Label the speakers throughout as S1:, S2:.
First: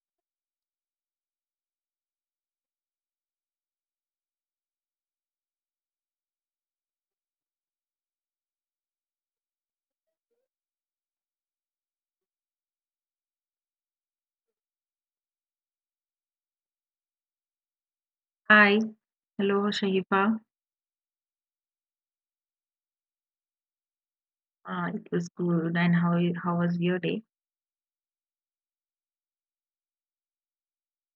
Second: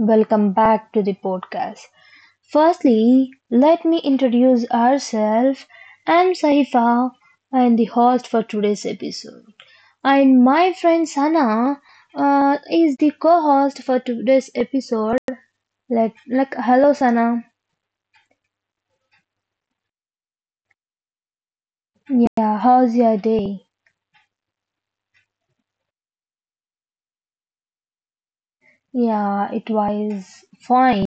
S1: welcome back to the podcast. Firstly, let me introduce ourselves. I'm Sahifa, I'm the host for today's episode. And my friend Sana is the co-host for today's episode. Like, hello Sana.
S2: Hi, hello Shahifa.
S1: Yeah, how's your day?
S2: It was good. And how was your day?
S1: Yeah, it was fine.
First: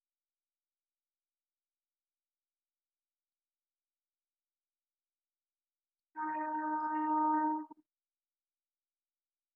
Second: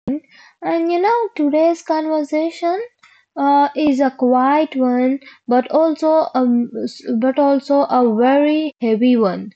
S1: And today's conversation is a quiet one, but also a, but also a very heavy one.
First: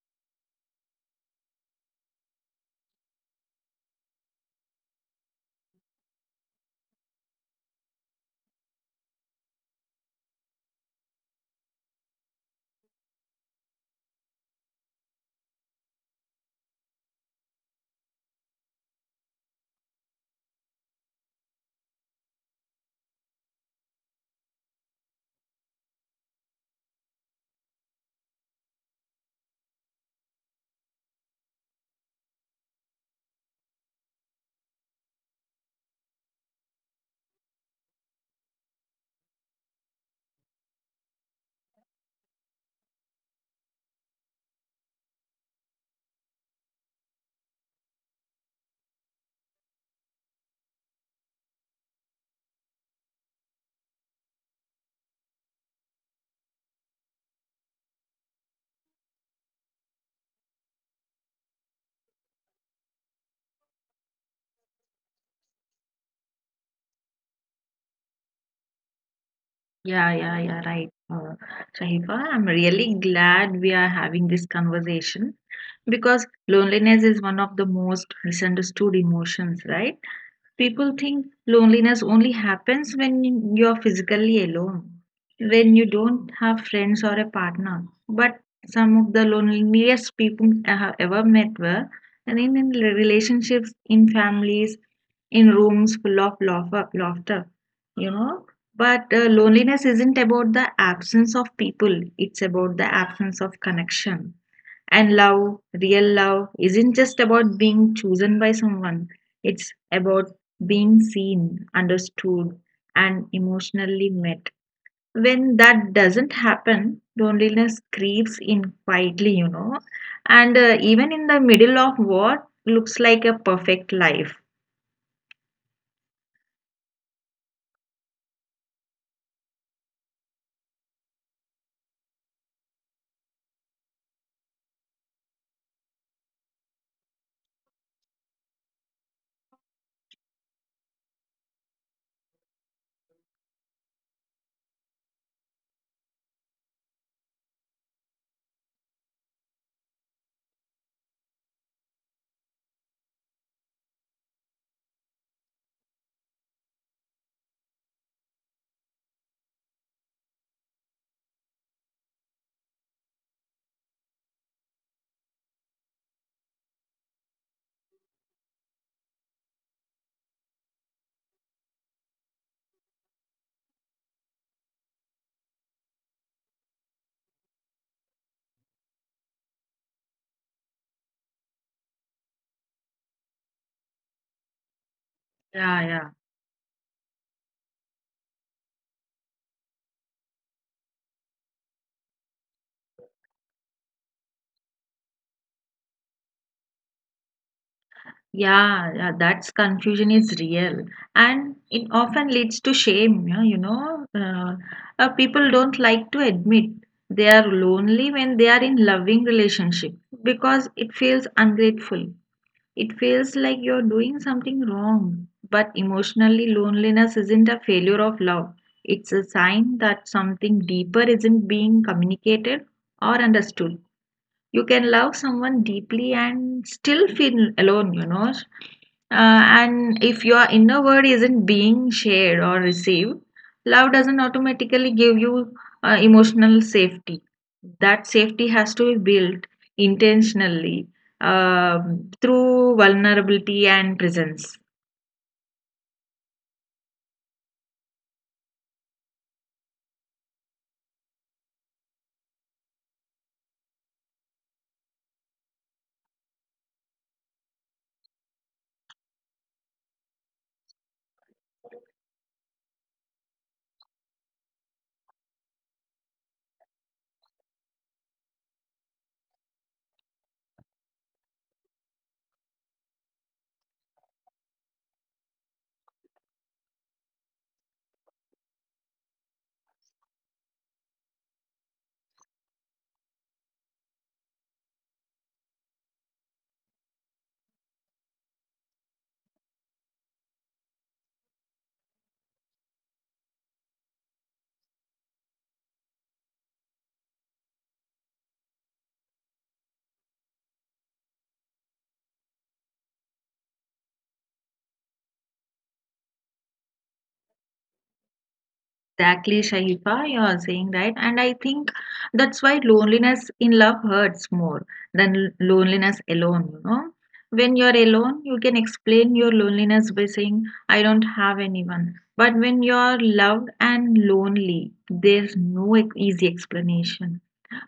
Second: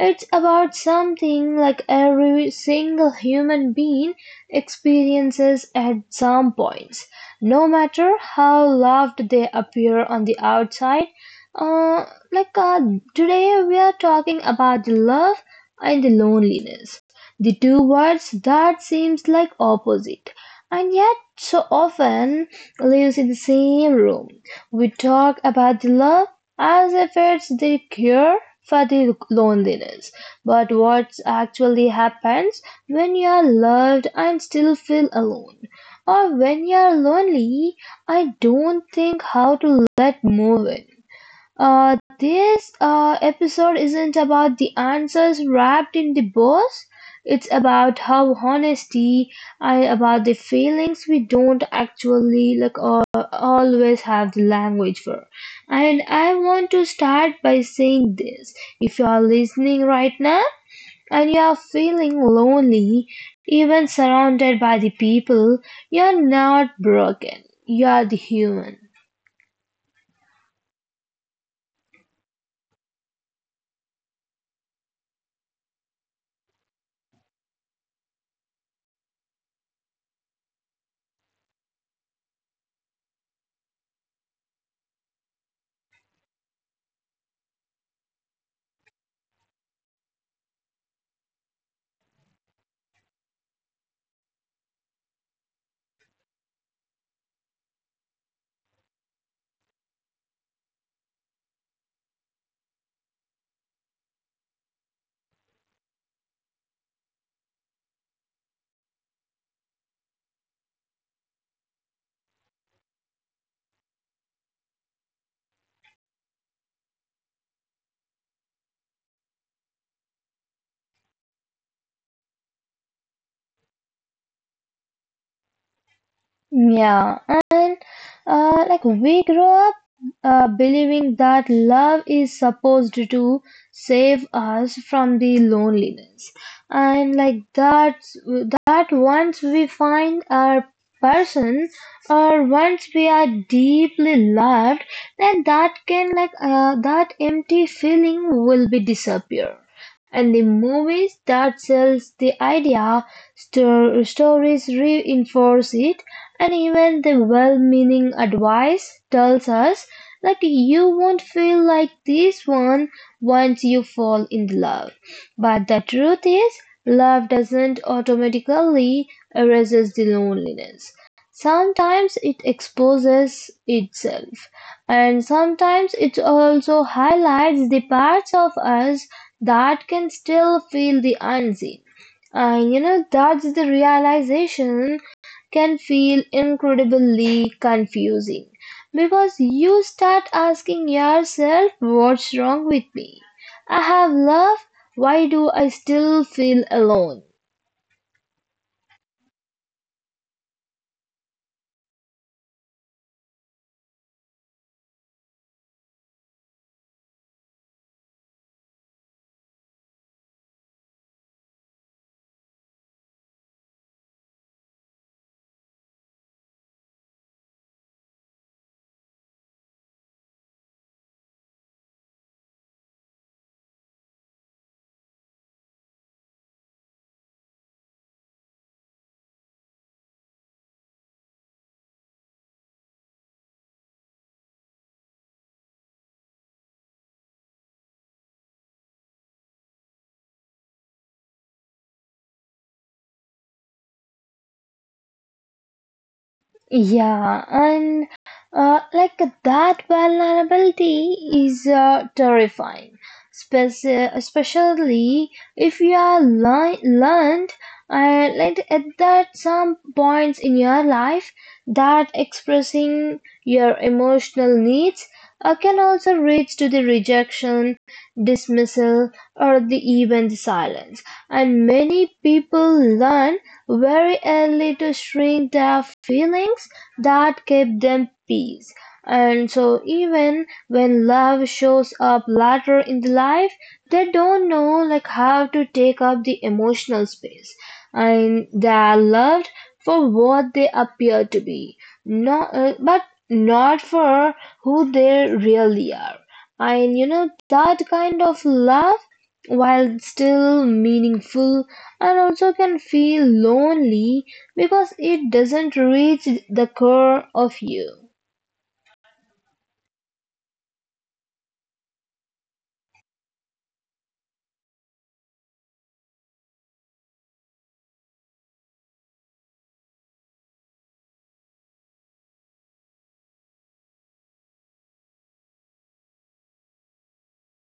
S1: It's about something like every single human being experiences at some points, no matter how loved they appear on the outside. Uh, like uh, today, we are talking about the love and the loneliness. The two words that seems like opposite, and yet so often lives in the same room. We talk about the love as if it's the cure for the loneliness. But what actually happens when you are loved and still feel alone? Or when you are lonely, I don't think how to let move it. This episode isn't about the answers wrapped in the bows. It's about how honesty and about the feelings we don't actually like or always have the language for. And I want to start by saying this: if you are listening right now and you are feeling lonely, even surrounded by the people, you are not broken. You are the human.
S2: Yeah, yeah, yeah, right. Shahifa, I'm really glad we are having this conversation because loneliness is one of the most misunderstood emotions, right? People think loneliness only happens when you're physically alone, when you don't have friends or a partner. But some of the loneliest people I have ever met were and in relationships, in families, in rooms full of laughter, you know. But loneliness isn't about the absence of people, it's about the absence of connection. And love, real love, isn't just about being chosen by someone, it's about being seen, understood, and emotionally met. When that doesn't happen, loneliness creeps in quietly, and even in the middle of what looks like a perfect life.
S1: And we grow up believing that love is supposed to save us from the loneliness, and that once we find our person or once we are deeply loved, then that can that empty feeling will be disappear. And the movies that sells the idea, stories reinforce it, and even the well-meaning advice tells us like you won't feel like this one once you fall in love. But the truth is, love doesn't automatically erases the loneliness. Sometimes it exposes itself, and sometimes it also highlights the parts of us that can still feel the unseen. And that's the realization can
S2: Yeah,
S1: feel
S2: yeah.
S1: incredibly confusing because you start asking yourself, what's wrong with me? I have love, why do I still feel alone?
S2: Yeah, yeah, that's confusion is real, and it often leads to shame. Yeah, people don't like to admit they are lonely when they are in loving relationship because it feels ungrateful. It feels like you're doing something wrong. But emotionally, loneliness isn't a failure of love. It's a sign that something deeper isn't being communicated or understood. You can love someone deeply and still feel alone. And if your inner world isn't being shared or received, love doesn't automatically give you emotional safety. That safety has to be built intentionally, through vulnerability and presence.
S1: And that vulnerability is terrifying, especially if you are learned like at that some points in your life that expressing your emotional needs can also reach to the rejection dismissal, or the even the silence, and many people learn very early to shrink their feelings that keep them peace. And so, even when love shows up later in the life, they don't know like how to take up the emotional space, and they are loved for what they appear to be, not but not for who they really are. And that kind of love, while still meaningful and also can feel lonely because it doesn't reach the core of you.
S2: Exactly, Shaifa, you're saying right. And I think that's why loneliness in love hurts more than loneliness alone, When you're alone, you can explain your loneliness by saying, I don't have anyone. But when you're loved and lonely, there's no easy explanation.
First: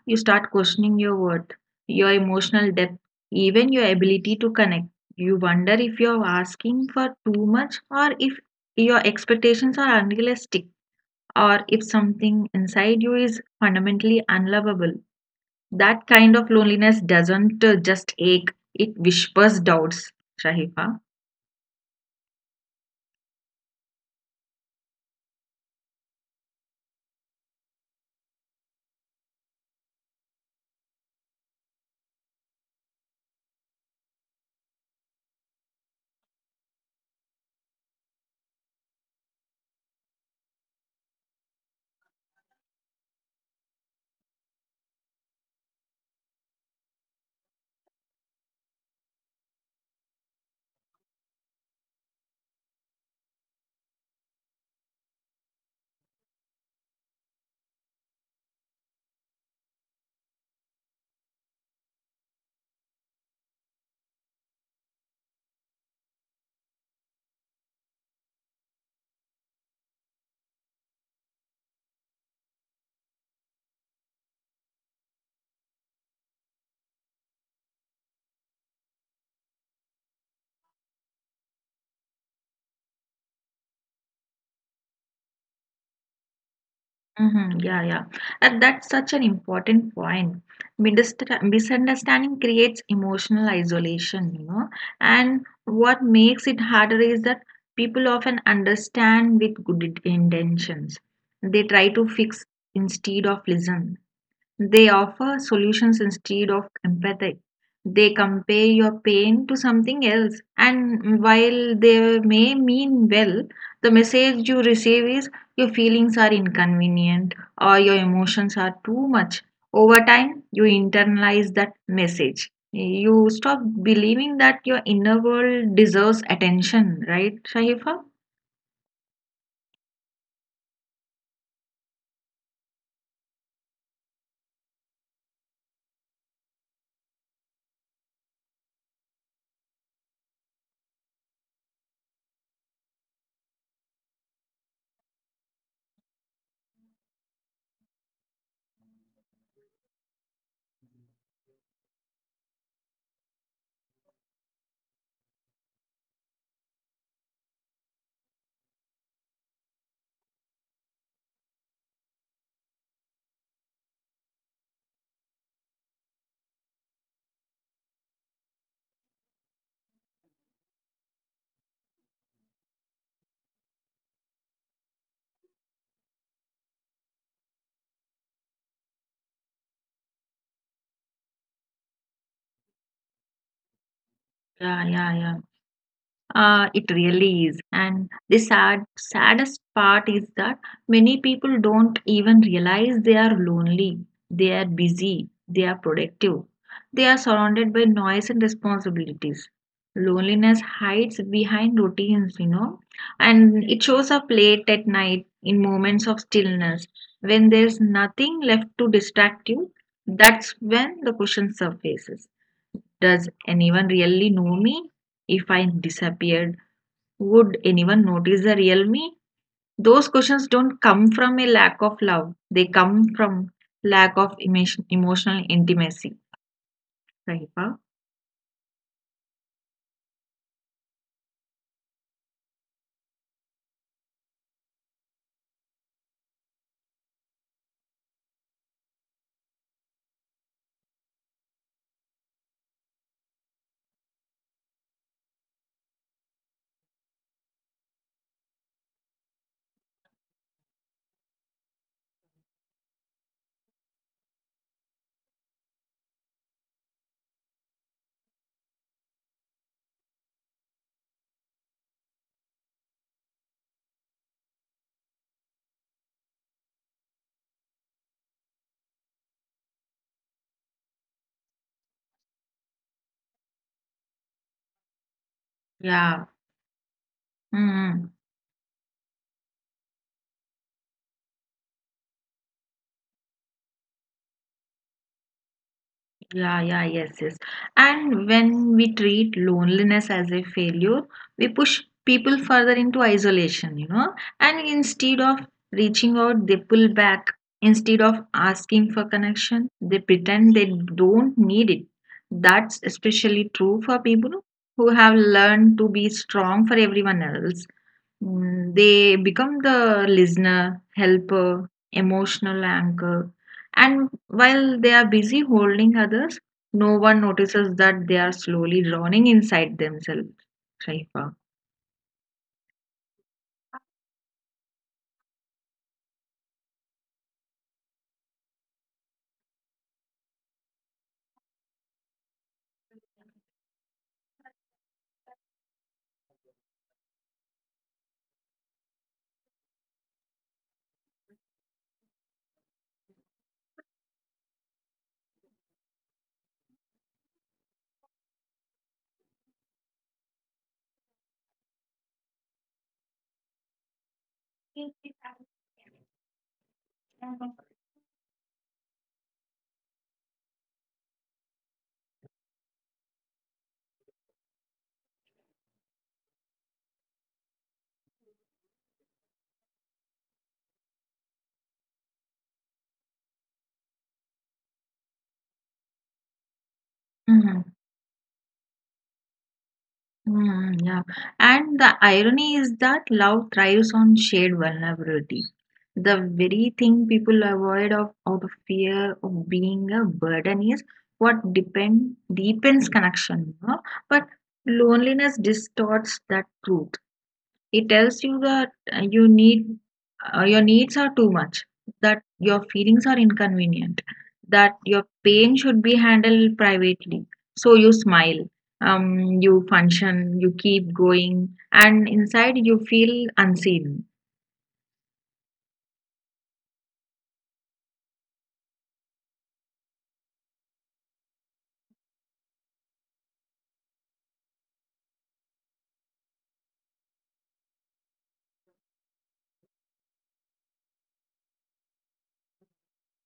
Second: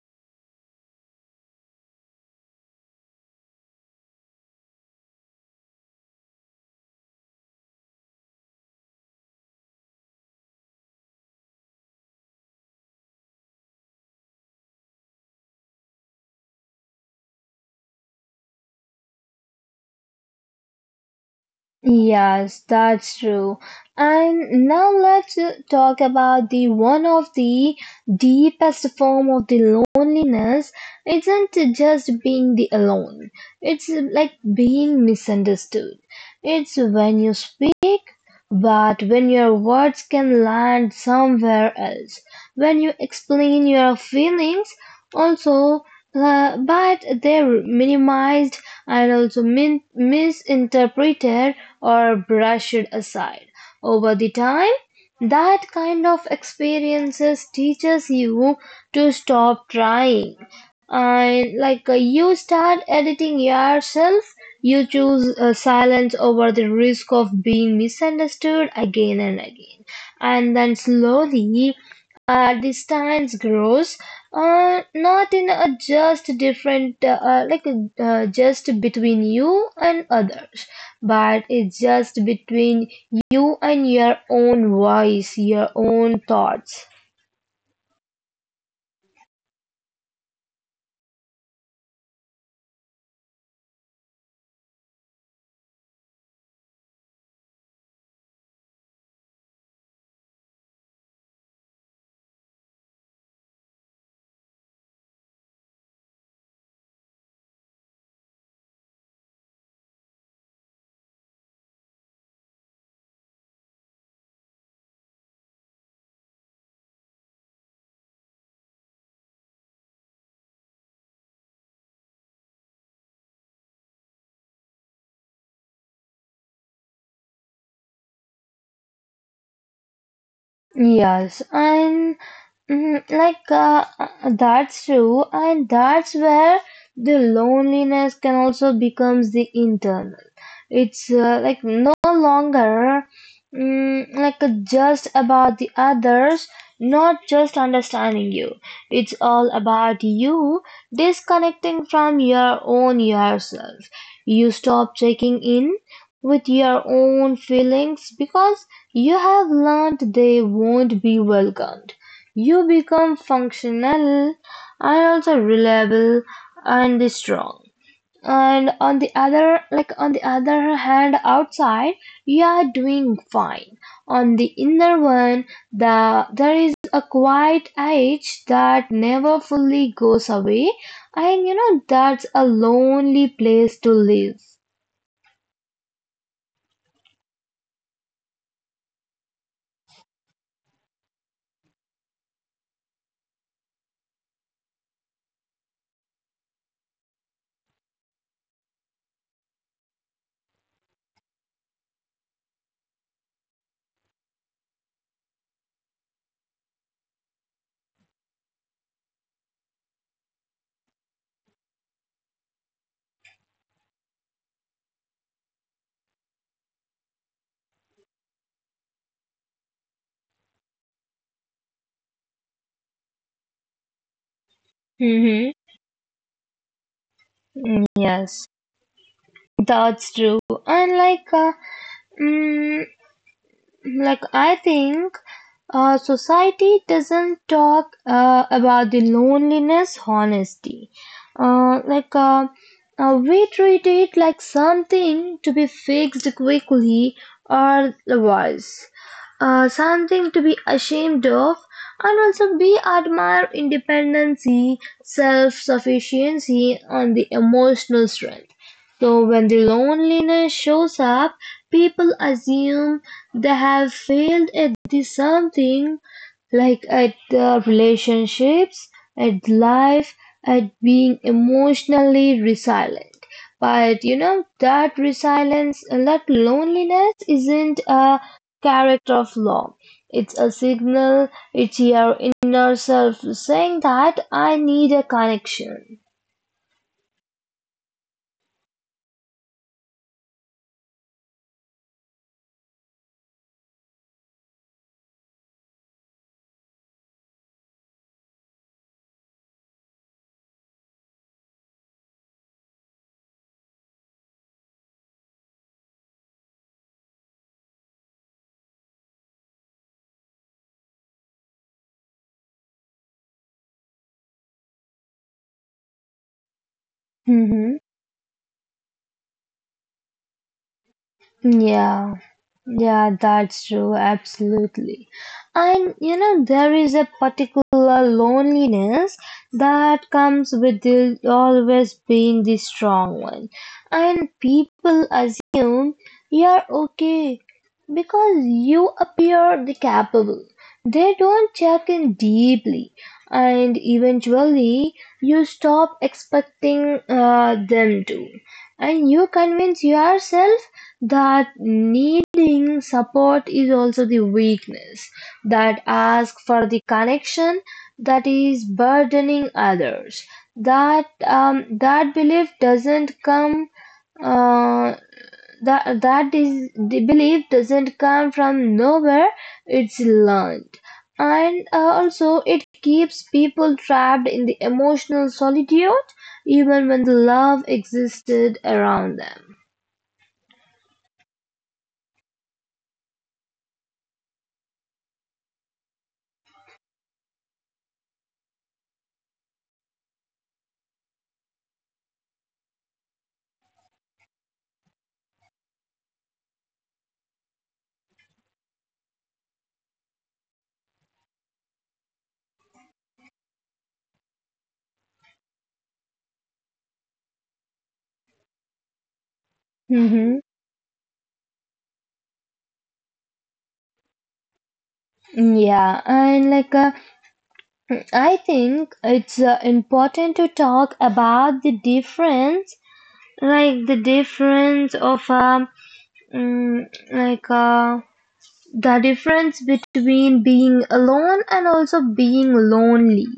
S2: You start questioning your worth, your emotional depth, even your ability to connect. You wonder if you're asking for too much, or if your expectations are unrealistic, or if something inside you is fundamentally unlovable. That kind of loneliness doesn't just ache, it whispers doubts, Shahifa.
S1: Yes, that's true. And now let's talk about the one of the deepest form of the loneliness isn't just being the alone. It's like being misunderstood. It's when you speak but when your words can land somewhere else, when you explain your feelings, also, but they're minimized and also misinterpreted or brushed aside. Over the time, that kind of experiences teaches you to stop trying and you start editing yourself, you choose silence over the risk of being misunderstood again and again. And then slowly, distance grows, not in a just different, like just between you and others, but it's just between you and your own voice, your own thoughts.
S2: Hmm, yeah, yeah. And that's such an important point. Misunderstanding creates emotional isolation, And what makes it harder is that people often understand with good intentions. They try to fix instead of listen. They offer solutions instead of empathy. They compare your pain to something else, and while they may mean well, the message you receive is your feelings are inconvenient or your emotions are too much. Over time, you internalize that message. You stop believing that your inner world deserves attention, right, Shaifa?
S1: Yes, and that's true, and that's where the loneliness can also becomes the internal. It's no longer just about the others, not just understanding you. It's all about you disconnecting from your own yourself. You stop checking in with your own feelings because you have learned they won't be welcomed. You become functional and also reliable and strong and on the other hand outside you are doing fine on the inner one there is a quiet age that never fully goes away. And you know that's a lonely place to live.
S2: Yeah, yeah, yeah. It really is. And the saddest part is that many people don't even realize they are lonely, they are busy, they are productive, they are surrounded by noise and responsibilities. Loneliness hides behind routines, and it shows up late at night in moments of stillness when there's nothing left to distract you. That's when the question surfaces. Does anyone really know me? If I disappeared, would anyone notice the real me? Those questions don't come from a lack of love. They come from lack of emotional
S1: Mm-hmm.
S2: intimacy. Right? Huh?
S1: Yes, that's true. And like uh, mm, like I think society doesn't talk about the loneliness honestly. Uh, like uh, we treat it like something to be fixed quickly or otherwise, something to be ashamed of, and also we admire independency, self sufficiency, and the emotional strength. So when the loneliness shows up, people assume they have failed at the something, like at the relationships, at life, at being emotionally resilient. But you know that resilience, that
S2: Yeah.
S1: loneliness isn't
S2: Mm.
S1: a character flaw. It's a signal. It's your inner self saying that I need a connection.
S2: Yeah, yeah, yes, yes. And when we treat loneliness as a failure, we push people further into isolation. And instead of reaching out, they pull back. Instead of asking for connection, they pretend they don't need it. That's especially true for people who have learned to be strong for everyone else. Mm. They become the listener, helper, emotional anchor, and while they are busy holding others, no one
S1: Hmm.
S2: notices that they are slowly drowning inside themselves. Shaifa.
S1: Yeah. Yeah, that's true, absolutely. And you know, there is a particular loneliness that comes with the, always being the strong one. And people assume you're okay because you appear the capable. They don't check in deeply, and eventually you stop expecting them to. And you convince yourself that needing support is also the weakness, that ask for the connection that is burdening others. That um, that belief doesn't come uh, that that is the belief doesn't come from nowhere. It's learned, and also it keeps people trapped in the emotional solitude, even when the love
S2: Mhm.
S1: existed around them.
S2: Mhm, yeah. And the irony is that love thrives on shared vulnerability. The very thing people avoid of out of fear of being a burden is what depend deepens connection. But loneliness distorts that truth. It tells you that your needs are too much, that your feelings are inconvenient, that your pain should be handled privately. So you smile, you
S1: Hmm.
S2: function, you keep going, and inside you feel unseen.
S1: Yeah, and like I think it's important to talk about the difference, like the difference of mm, like the difference between being alone and also being lonely.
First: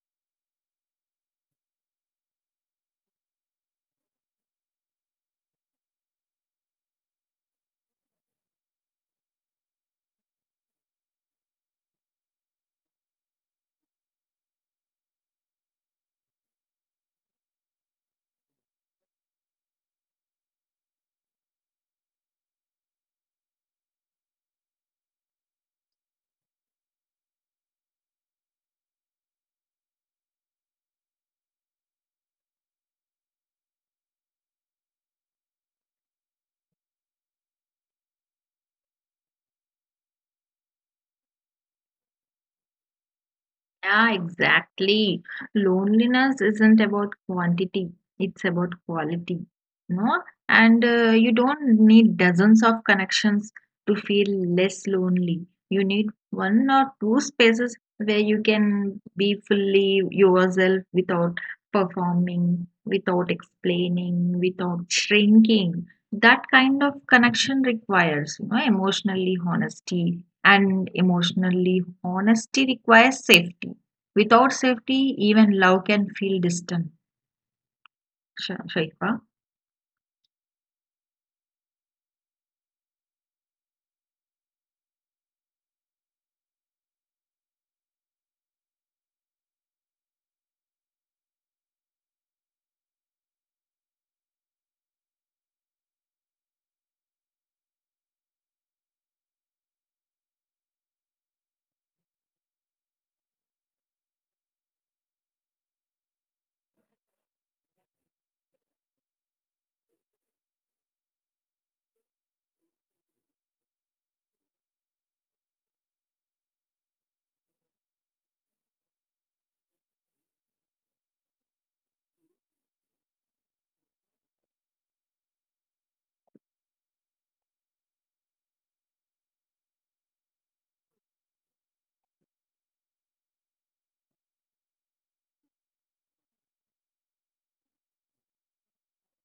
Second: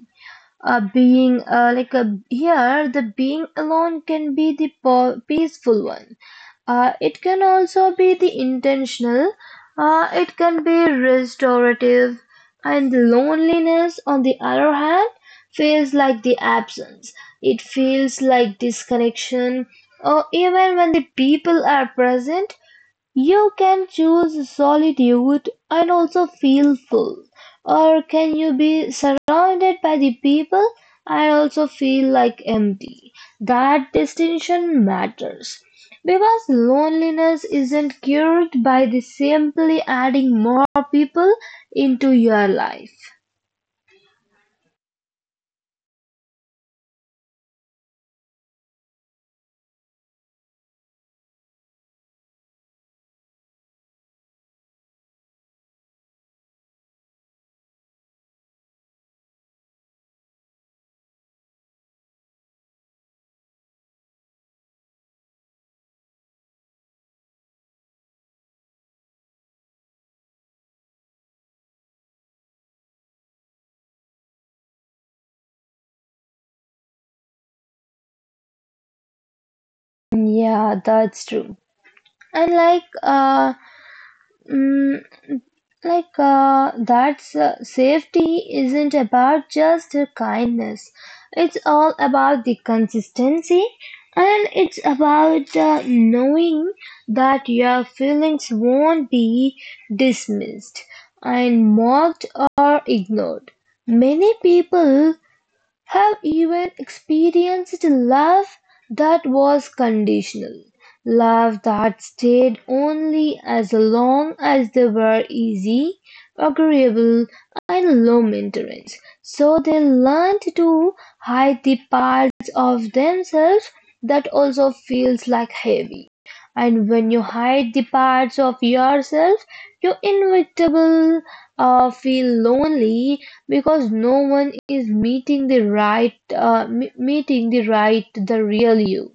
S1: Being like a, here, the Being alone can be the peaceful one. It can also be the intentional. It can be restorative. And the loneliness, on the other hand, feels like the absence. It feels like disconnection. Or even when the people are present, you can choose solitude and also feel full, or can you be surrounded by the people and also feel like empty? That distinction matters because loneliness isn't cured by the simply adding more people into your life.
S2: Yeah, exactly. Loneliness isn't about quantity, it's about quality, no? And you don't need dozens of connections to feel less lonely. You need one or two spaces where you can be fully yourself without performing, without explaining, without shrinking. That kind of connection requires, you know, emotionally honesty, and emotionally honesty requires safety. Without safety, even love can feel distant. Shaikha.
S1: Yeah, that's true. And Mm, that's safety isn't about just kindness, it's all about the consistency, and it's about knowing that your feelings won't be dismissed and mocked or ignored. Many people have even experienced love that was conditional, love that stayed only as long as they were easy, agreeable, and low maintenance. So they learned to hide the parts of themselves that also feels like heavy. And when you hide the parts of yourself, you inevitably feel lonely because no one is meeting the right, meeting the right, the real you.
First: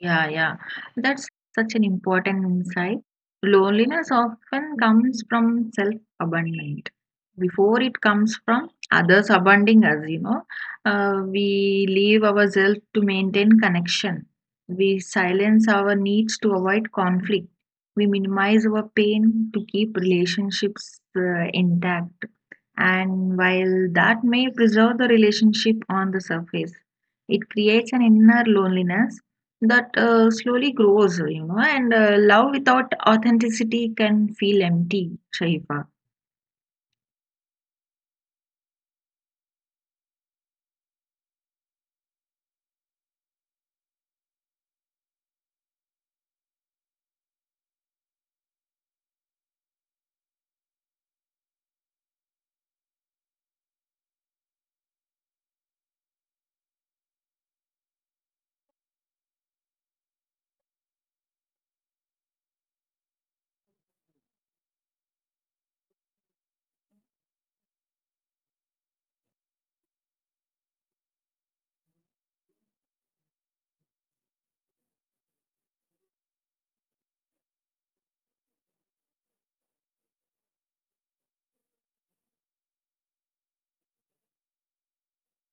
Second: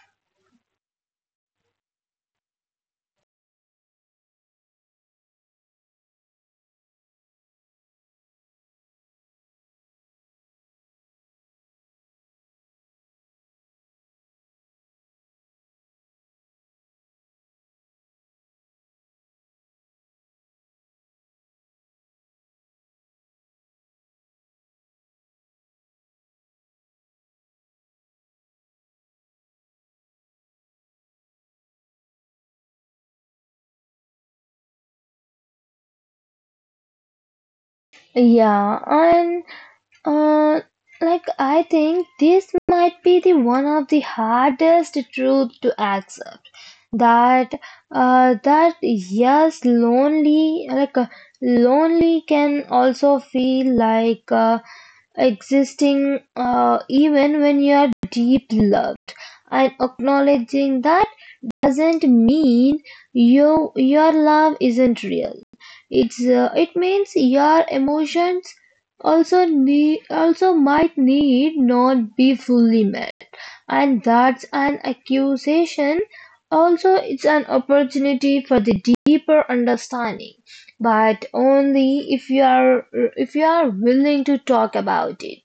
S2: Yeah, yeah. That's such an important insight. Loneliness often comes from self-abandonment before it comes from others abandoning us, We leave ourselves to maintain connection. We silence our needs to avoid conflict. We minimize our pain to keep relationships intact. And while that may preserve the relationship on the surface, it creates an inner loneliness that slowly grows, and love without authenticity can feel empty, Shaifa.
S1: Yeah, and uh, I think this might be the one of the hardest truth to accept that that yes lonely lonely can also feel like existing even when you are deep loved, and acknowledging that doesn't mean you your love isn't real, it means your emotions also need also might need not be fully met, and that's an accusation, also it's an opportunity for the deeper understanding, but only if you are willing to talk about it.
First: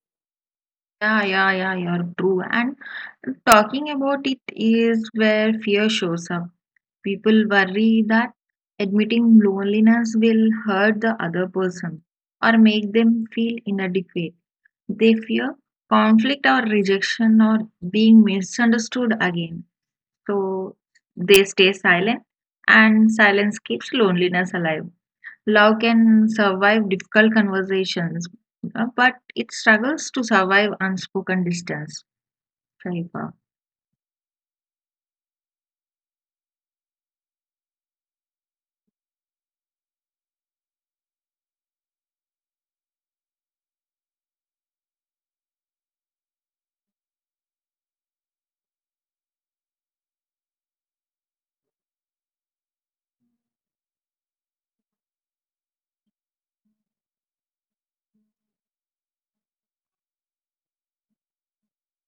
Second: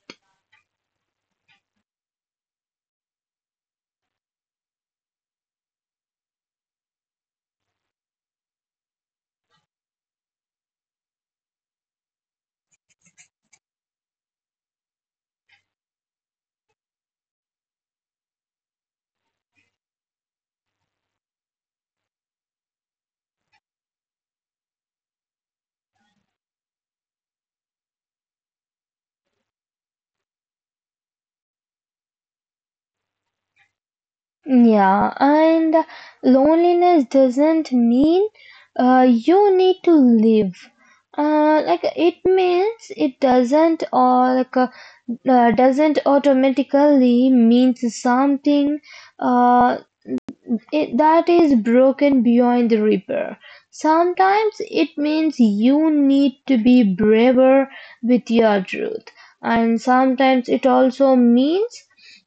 S2: Yeah, yeah, yeah, you're true. And talking about it is where fear shows up. People worry that admitting loneliness will hurt the other person or make them feel inadequate. They fear conflict or rejection or being misunderstood again. So they stay silent, and silence keeps loneliness alive. Love can survive difficult conversations, but it struggles to survive unspoken distance. Right.
S1: Yeah, and loneliness doesn't mean you need to live. Like it means it doesn't or like doesn't automatically means something. Uh, It that is broken beyond the repair. Sometimes it means you need to be braver with your truth, and sometimes it also means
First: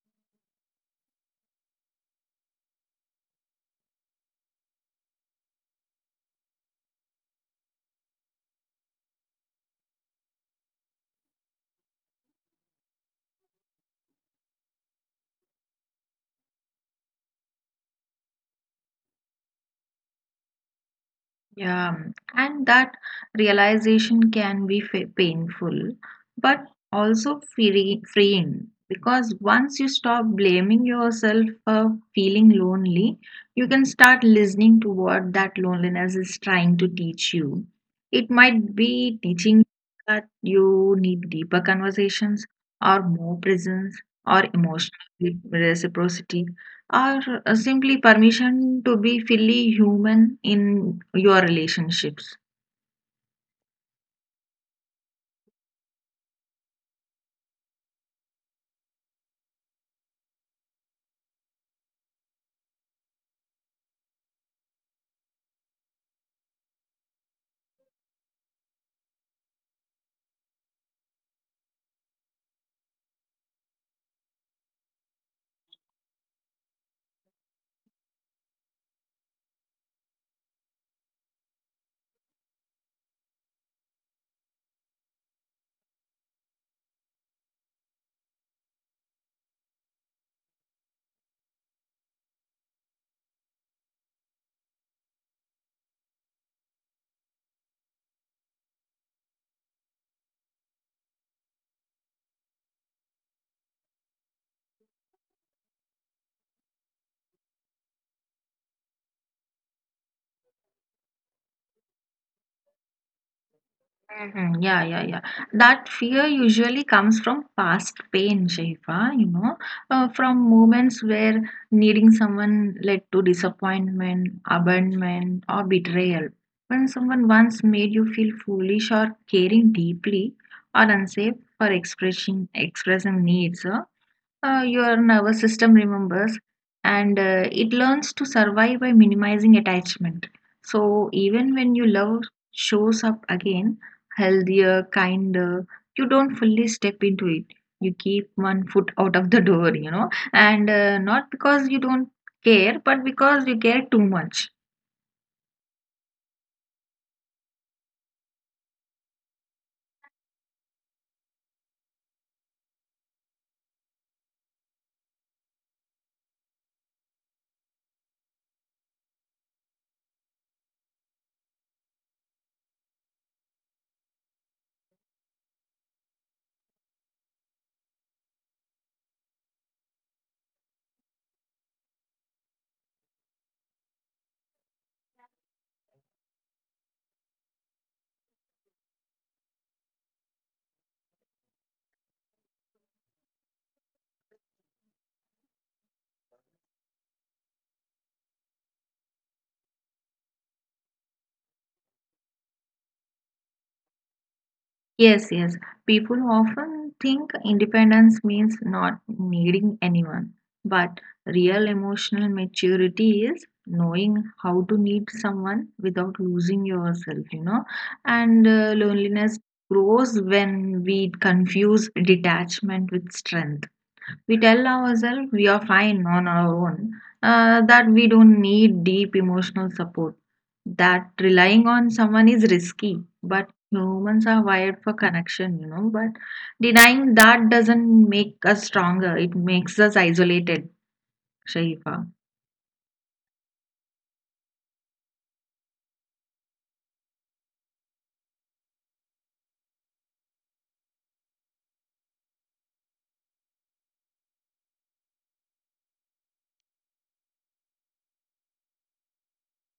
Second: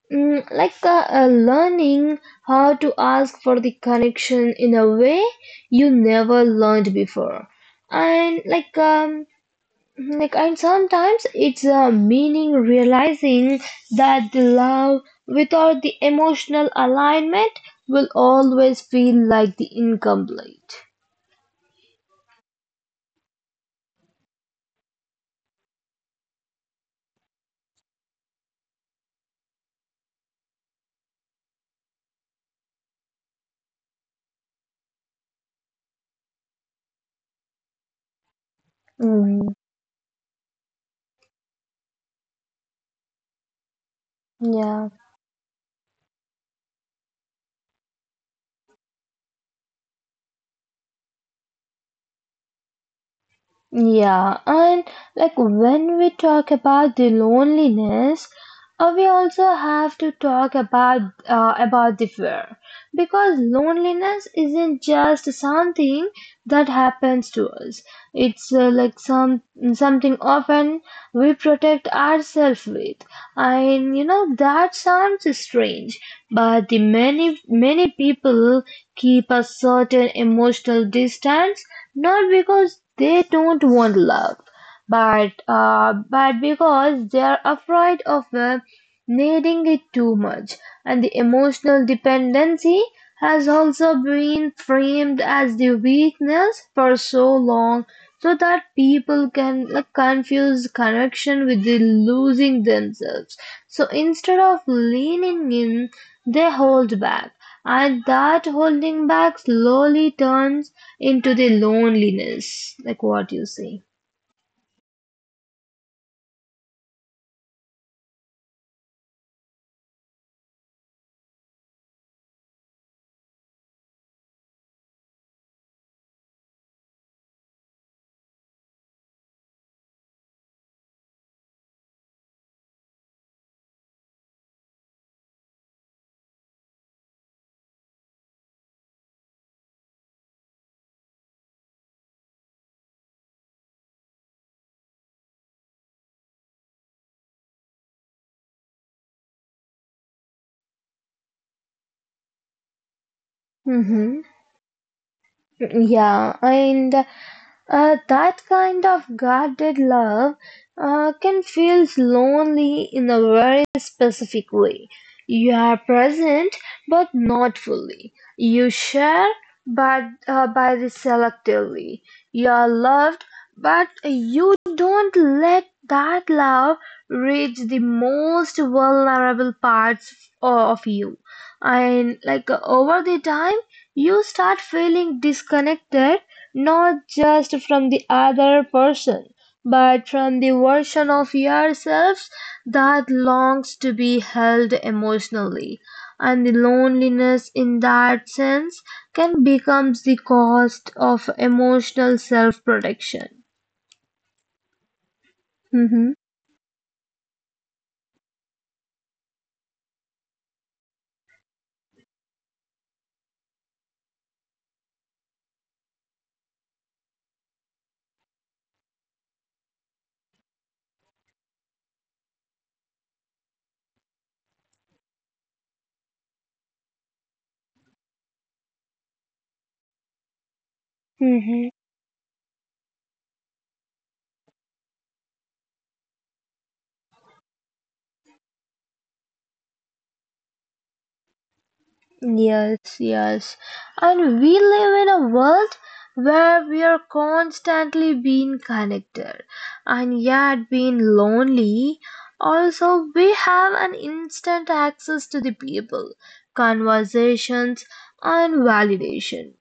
S1: learning how to ask for the connection in a way you never learned before, and and sometimes it's a meaning realizing that the love without the emotional alignment will always feel like the incomplete.
S2: Yeah, and that realization can be fa painful, but also freeing, because once you stop blaming yourself for feeling lonely, you can start listening to what that loneliness is trying to teach you. It might be
S1: Mm,
S2: teaching that you need deeper conversations or more presence or
S1: yeah.
S2: emotional reciprocity, or simply permission to be fully human in your relationships.
S1: And when we talk about the loneliness, we also have to talk about the fear because loneliness isn't just something that happens to us. It's something often we protect ourselves with. And you know that sounds strange, but the many people keep a certain emotional distance not because they don't want love, but because they are afraid of needing it too much. And the emotional dependency has also been framed as the weakness for so long, so that people can like, confuse connection with the losing themselves. So instead of leaning in they hold back, and that holding back slowly turns into the loneliness like what you say.
S2: Mhm. Yeah, yeah, yeah. That fear usually comes from past pain, Shaifa, from moments where needing someone led to disappointment, abandonment, or betrayal. When someone once made you feel foolish or caring deeply or unsafe for expressing needs, your nervous system remembers, and it learns to survive by minimizing attachment. So, even when you love shows up again, healthier, kinder, you don't fully step into it. You keep one foot out of the door, and not because you don't care, but because you care too
S1: Mm-hmm.
S2: much.
S1: Yeah, and that kind of guarded love can feel lonely in a very specific way. You are present but not fully. You share but by the selectively. You are loved but you don't let that love reach the most vulnerable parts of you. And like over the time, you start feeling disconnected not just from the other person, but from the version of yourselves that longs to be held emotionally. And the loneliness in that sense can become the cost of emotional self protection.
S2: Yes, yes. People
S1: Mm-hmm.
S2: often think independence means not needing anyone, but real emotional maturity is knowing how to need someone without losing yourself, And loneliness grows when we confuse detachment with strength. We tell ourselves we are fine on our own, that we don't need deep emotional support, that relying
S1: Mm-hmm.
S2: on someone is risky, but humans are wired for connection, But denying that doesn't make us stronger, it makes us isolated, Shaifa.
S1: Yes, yes. And we live in a world where we are constantly being connected and yet being lonely. Also, we have an instant access to the people, conversations, and validation.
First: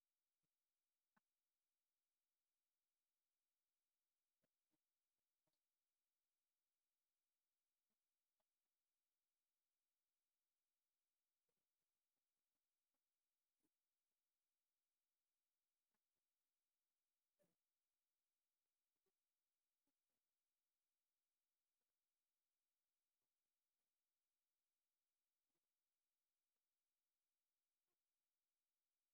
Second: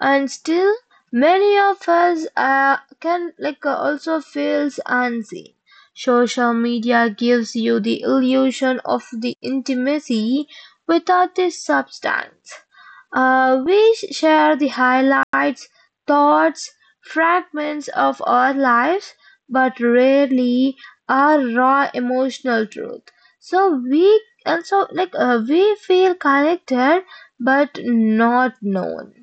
S1: And still, many of us can also feels unseen. Social media gives you the illusion of the intimacy without this substance. We share the highlights, thoughts, fragments of our lives, but rarely our raw emotional truth. So we and so like we feel connected but not known.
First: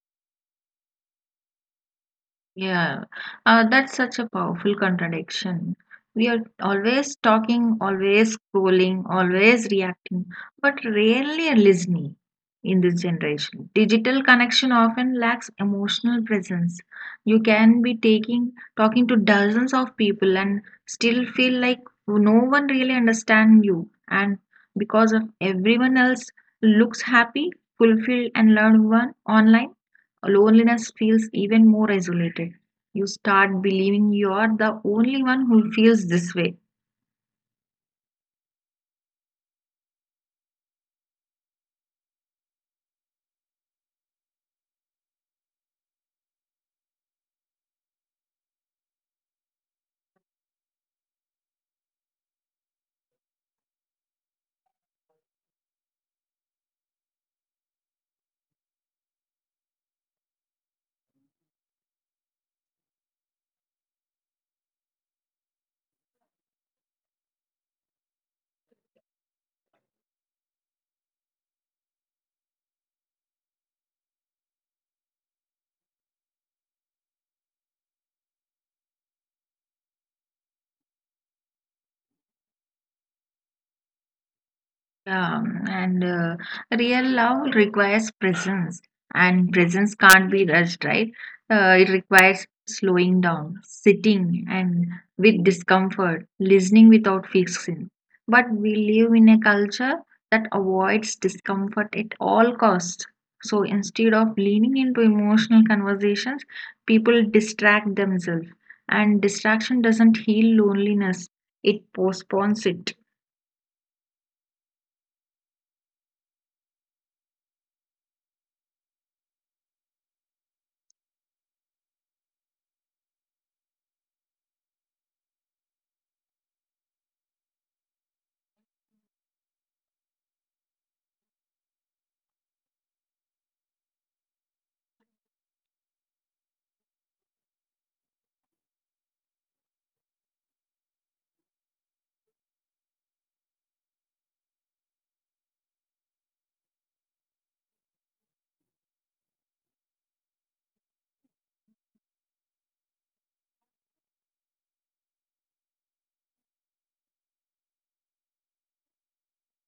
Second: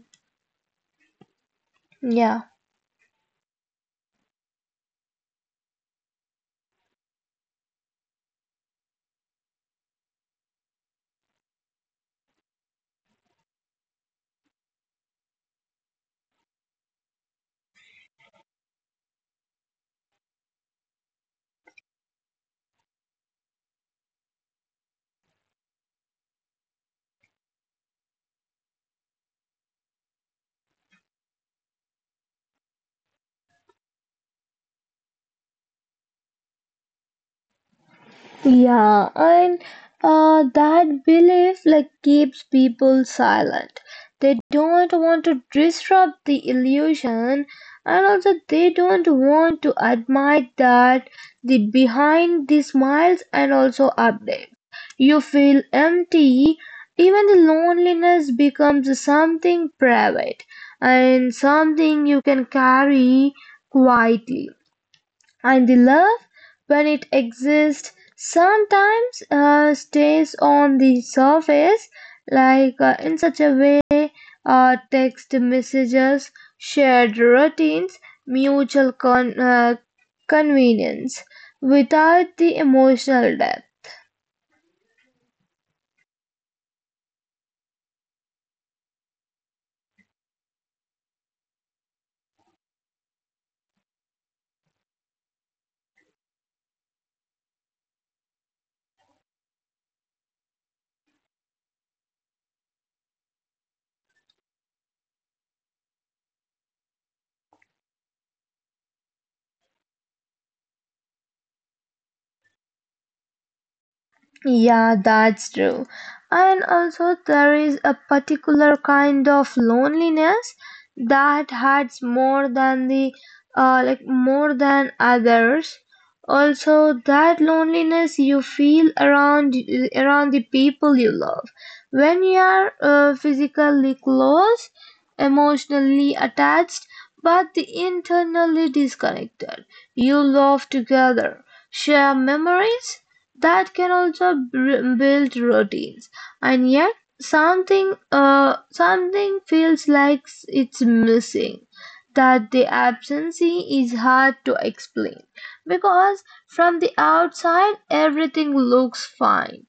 S1: Yeah.
S2: Yeah, that's such a powerful contradiction. We are always talking, always scrolling, always reacting, but rarely listening in this generation. Digital connection often lacks emotional presence. You can be taking talking to dozens of people and still feel like no one really understands you. And because of everyone else looks happy, fulfilled, and learned one online, loneliness feels even more isolated. You start believing you're the only one who feels this way.
S1: Yeah, and that belief like keeps people silent. They don't want to disrupt the illusion, and also they don't want to admit that the behind the smiles and also updates. You feel empty, even the loneliness becomes something private and something you can carry quietly. And the love, when it exists, sometimes stays on the surface, in such a way text messages, shared routines, mutual con- uh, convenience, without the emotional depth.
S2: And Real love requires presence, and presence can't be rushed, right? It requires slowing down, sitting, and with discomfort, listening without fixing. But we live in a culture that avoids discomfort at all costs. So instead of leaning into emotional conversations, people distract themselves, and distraction doesn't heal loneliness, it postpones it.
S1: Yeah, that's true. And also, there is a particular kind of loneliness that hurts more than the like more than others. Also, that loneliness you feel around around the people you love. When you are physically close, emotionally attached, but internally disconnected, you love together, share memories that can build routines, and yet something feels like it's missing, that the absence is hard to explain because from the outside everything looks fine,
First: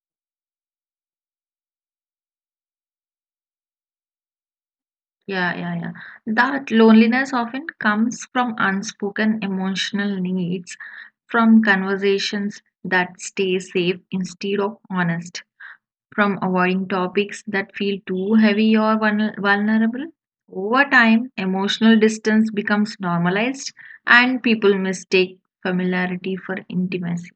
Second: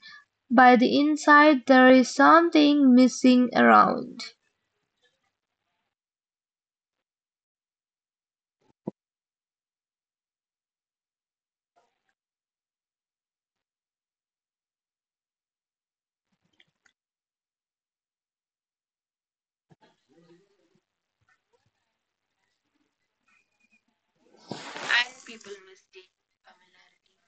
S1: by the inside there is something missing around.
S2: Yeah, yeah, yeah. That loneliness often comes from unspoken emotional needs, from conversations that stay safe instead of honest, from avoiding topics that feel too heavy or vulnerable. Over time, emotional distance becomes normalized and people mistake familiarity for intimacy.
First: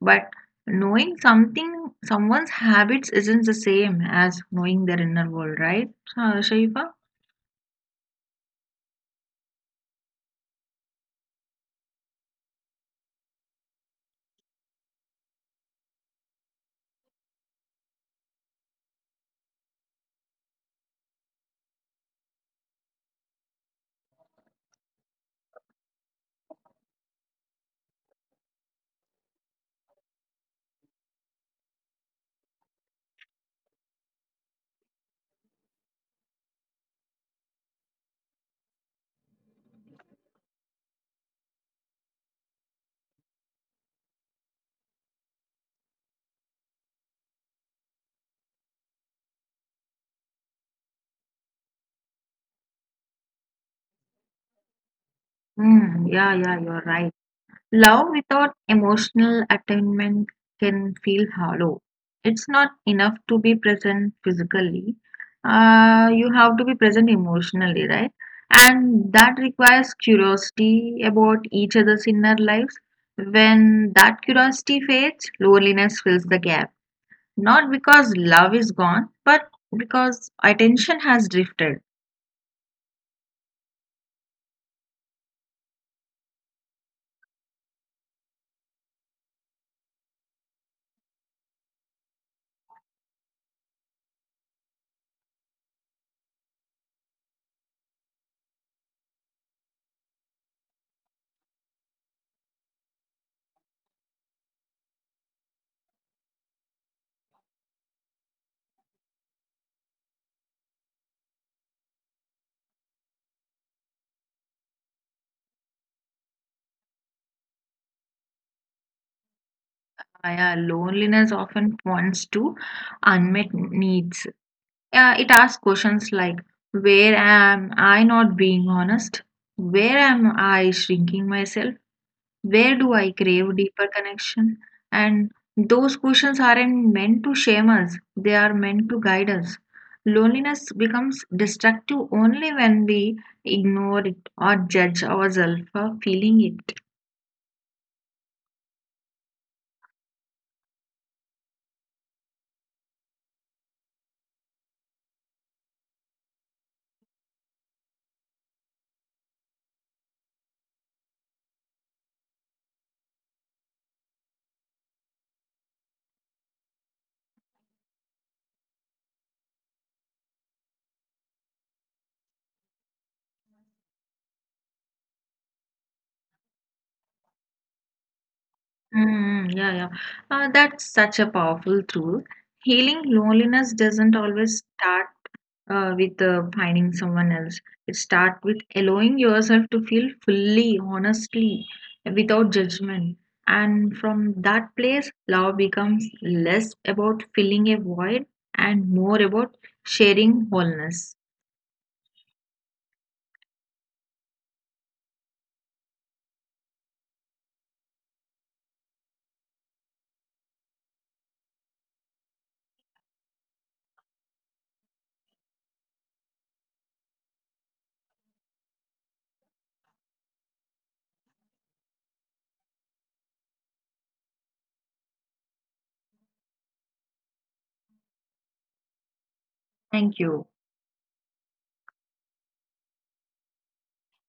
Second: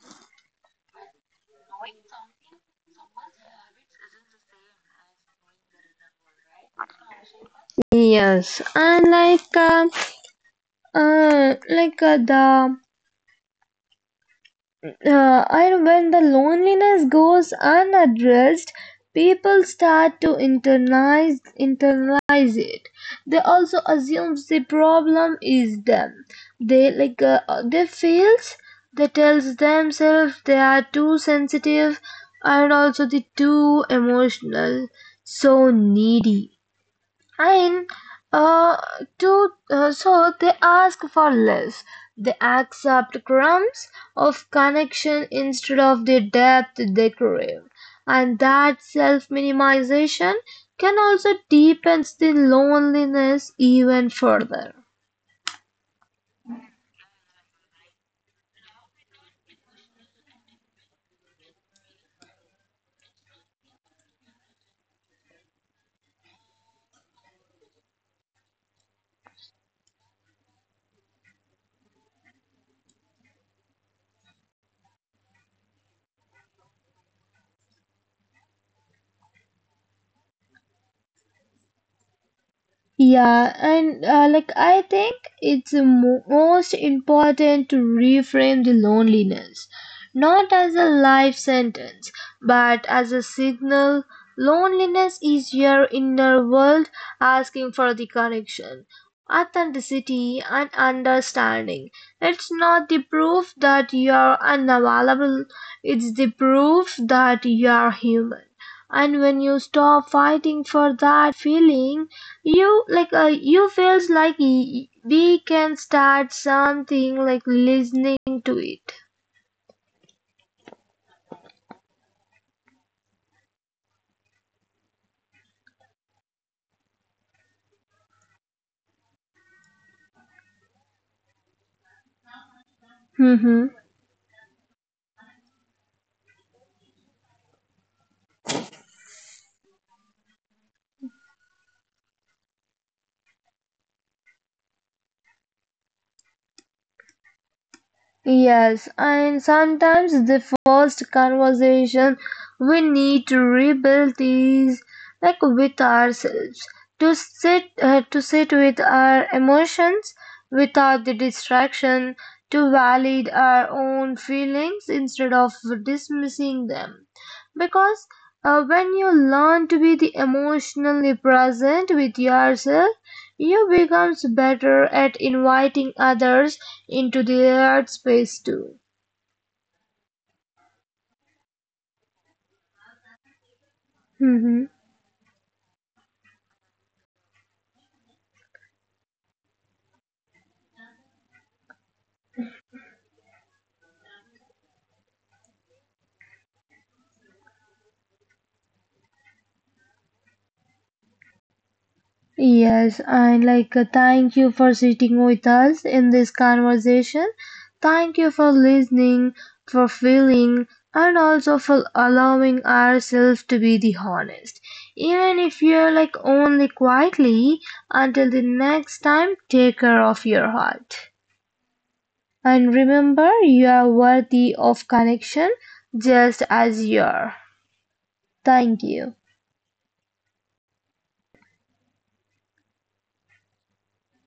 S2: But knowing something, someone's habits isn't the same as knowing their inner world, right, Shaifa?
S1: Yes, and like the and when the loneliness goes unaddressed, people start to internalize it. They also assume the problem is them. They they feels, they tells themselves they are too sensitive and also the too emotional, so needy. And uh, to So they ask for less. They accept crumbs of connection instead of the depth they crave. And that self-minimization can also deepens the loneliness even further.
S2: Mm, yeah, yeah, you're right. Love without emotional attainment can feel hollow. It's not enough to be present physically. You have to be present emotionally, right? And that requires curiosity about each other's inner lives. When that curiosity fades, loneliness fills the gap. Not because love is gone, but because attention has drifted.
S1: Yeah, and like I think it's most important to reframe the loneliness, not as a life sentence, but as a signal. Loneliness is your inner world asking for the connection, authenticity, and understanding. It's not the proof that you're unavailable, it's the proof that you're human, and when you stop fighting for that feeling you you feels like we can start something like listening to it.
S2: Yeah, loneliness often points to unmet needs. It asks questions like, Where am I not being honest? Where am I shrinking myself? Where do I crave
S1: Mm-hmm.
S2: deeper connection? And those questions aren't meant to shame us, they are meant to guide us. Loneliness becomes destructive only when we ignore it or judge ourselves for feeling it.
S1: Yes, and sometimes the first conversation we need to rebuild is like with ourselves, to sit with our emotions without the distraction, to validate our own feelings instead of dismissing them, because when you learn to be the emotionally present with yourself you become better at inviting others into their space too.
S2: Mm, yeah, yeah. That's such a powerful tool. Healing loneliness doesn't always
S1: Mm-hmm.
S2: start with finding someone else. It start with allowing yourself to feel fully, honestly, without judgment. And from that place, love becomes less about filling a void and more about sharing wholeness.
S1: Yes, and thank you for sitting with us in this conversation. Thank you for listening, for feeling, and also for allowing ourselves to be the honest. Even if you're like only quietly, until the next time, take care of your heart. And remember, you are worthy of connection just as you are. Thank you.
S2: Thank you.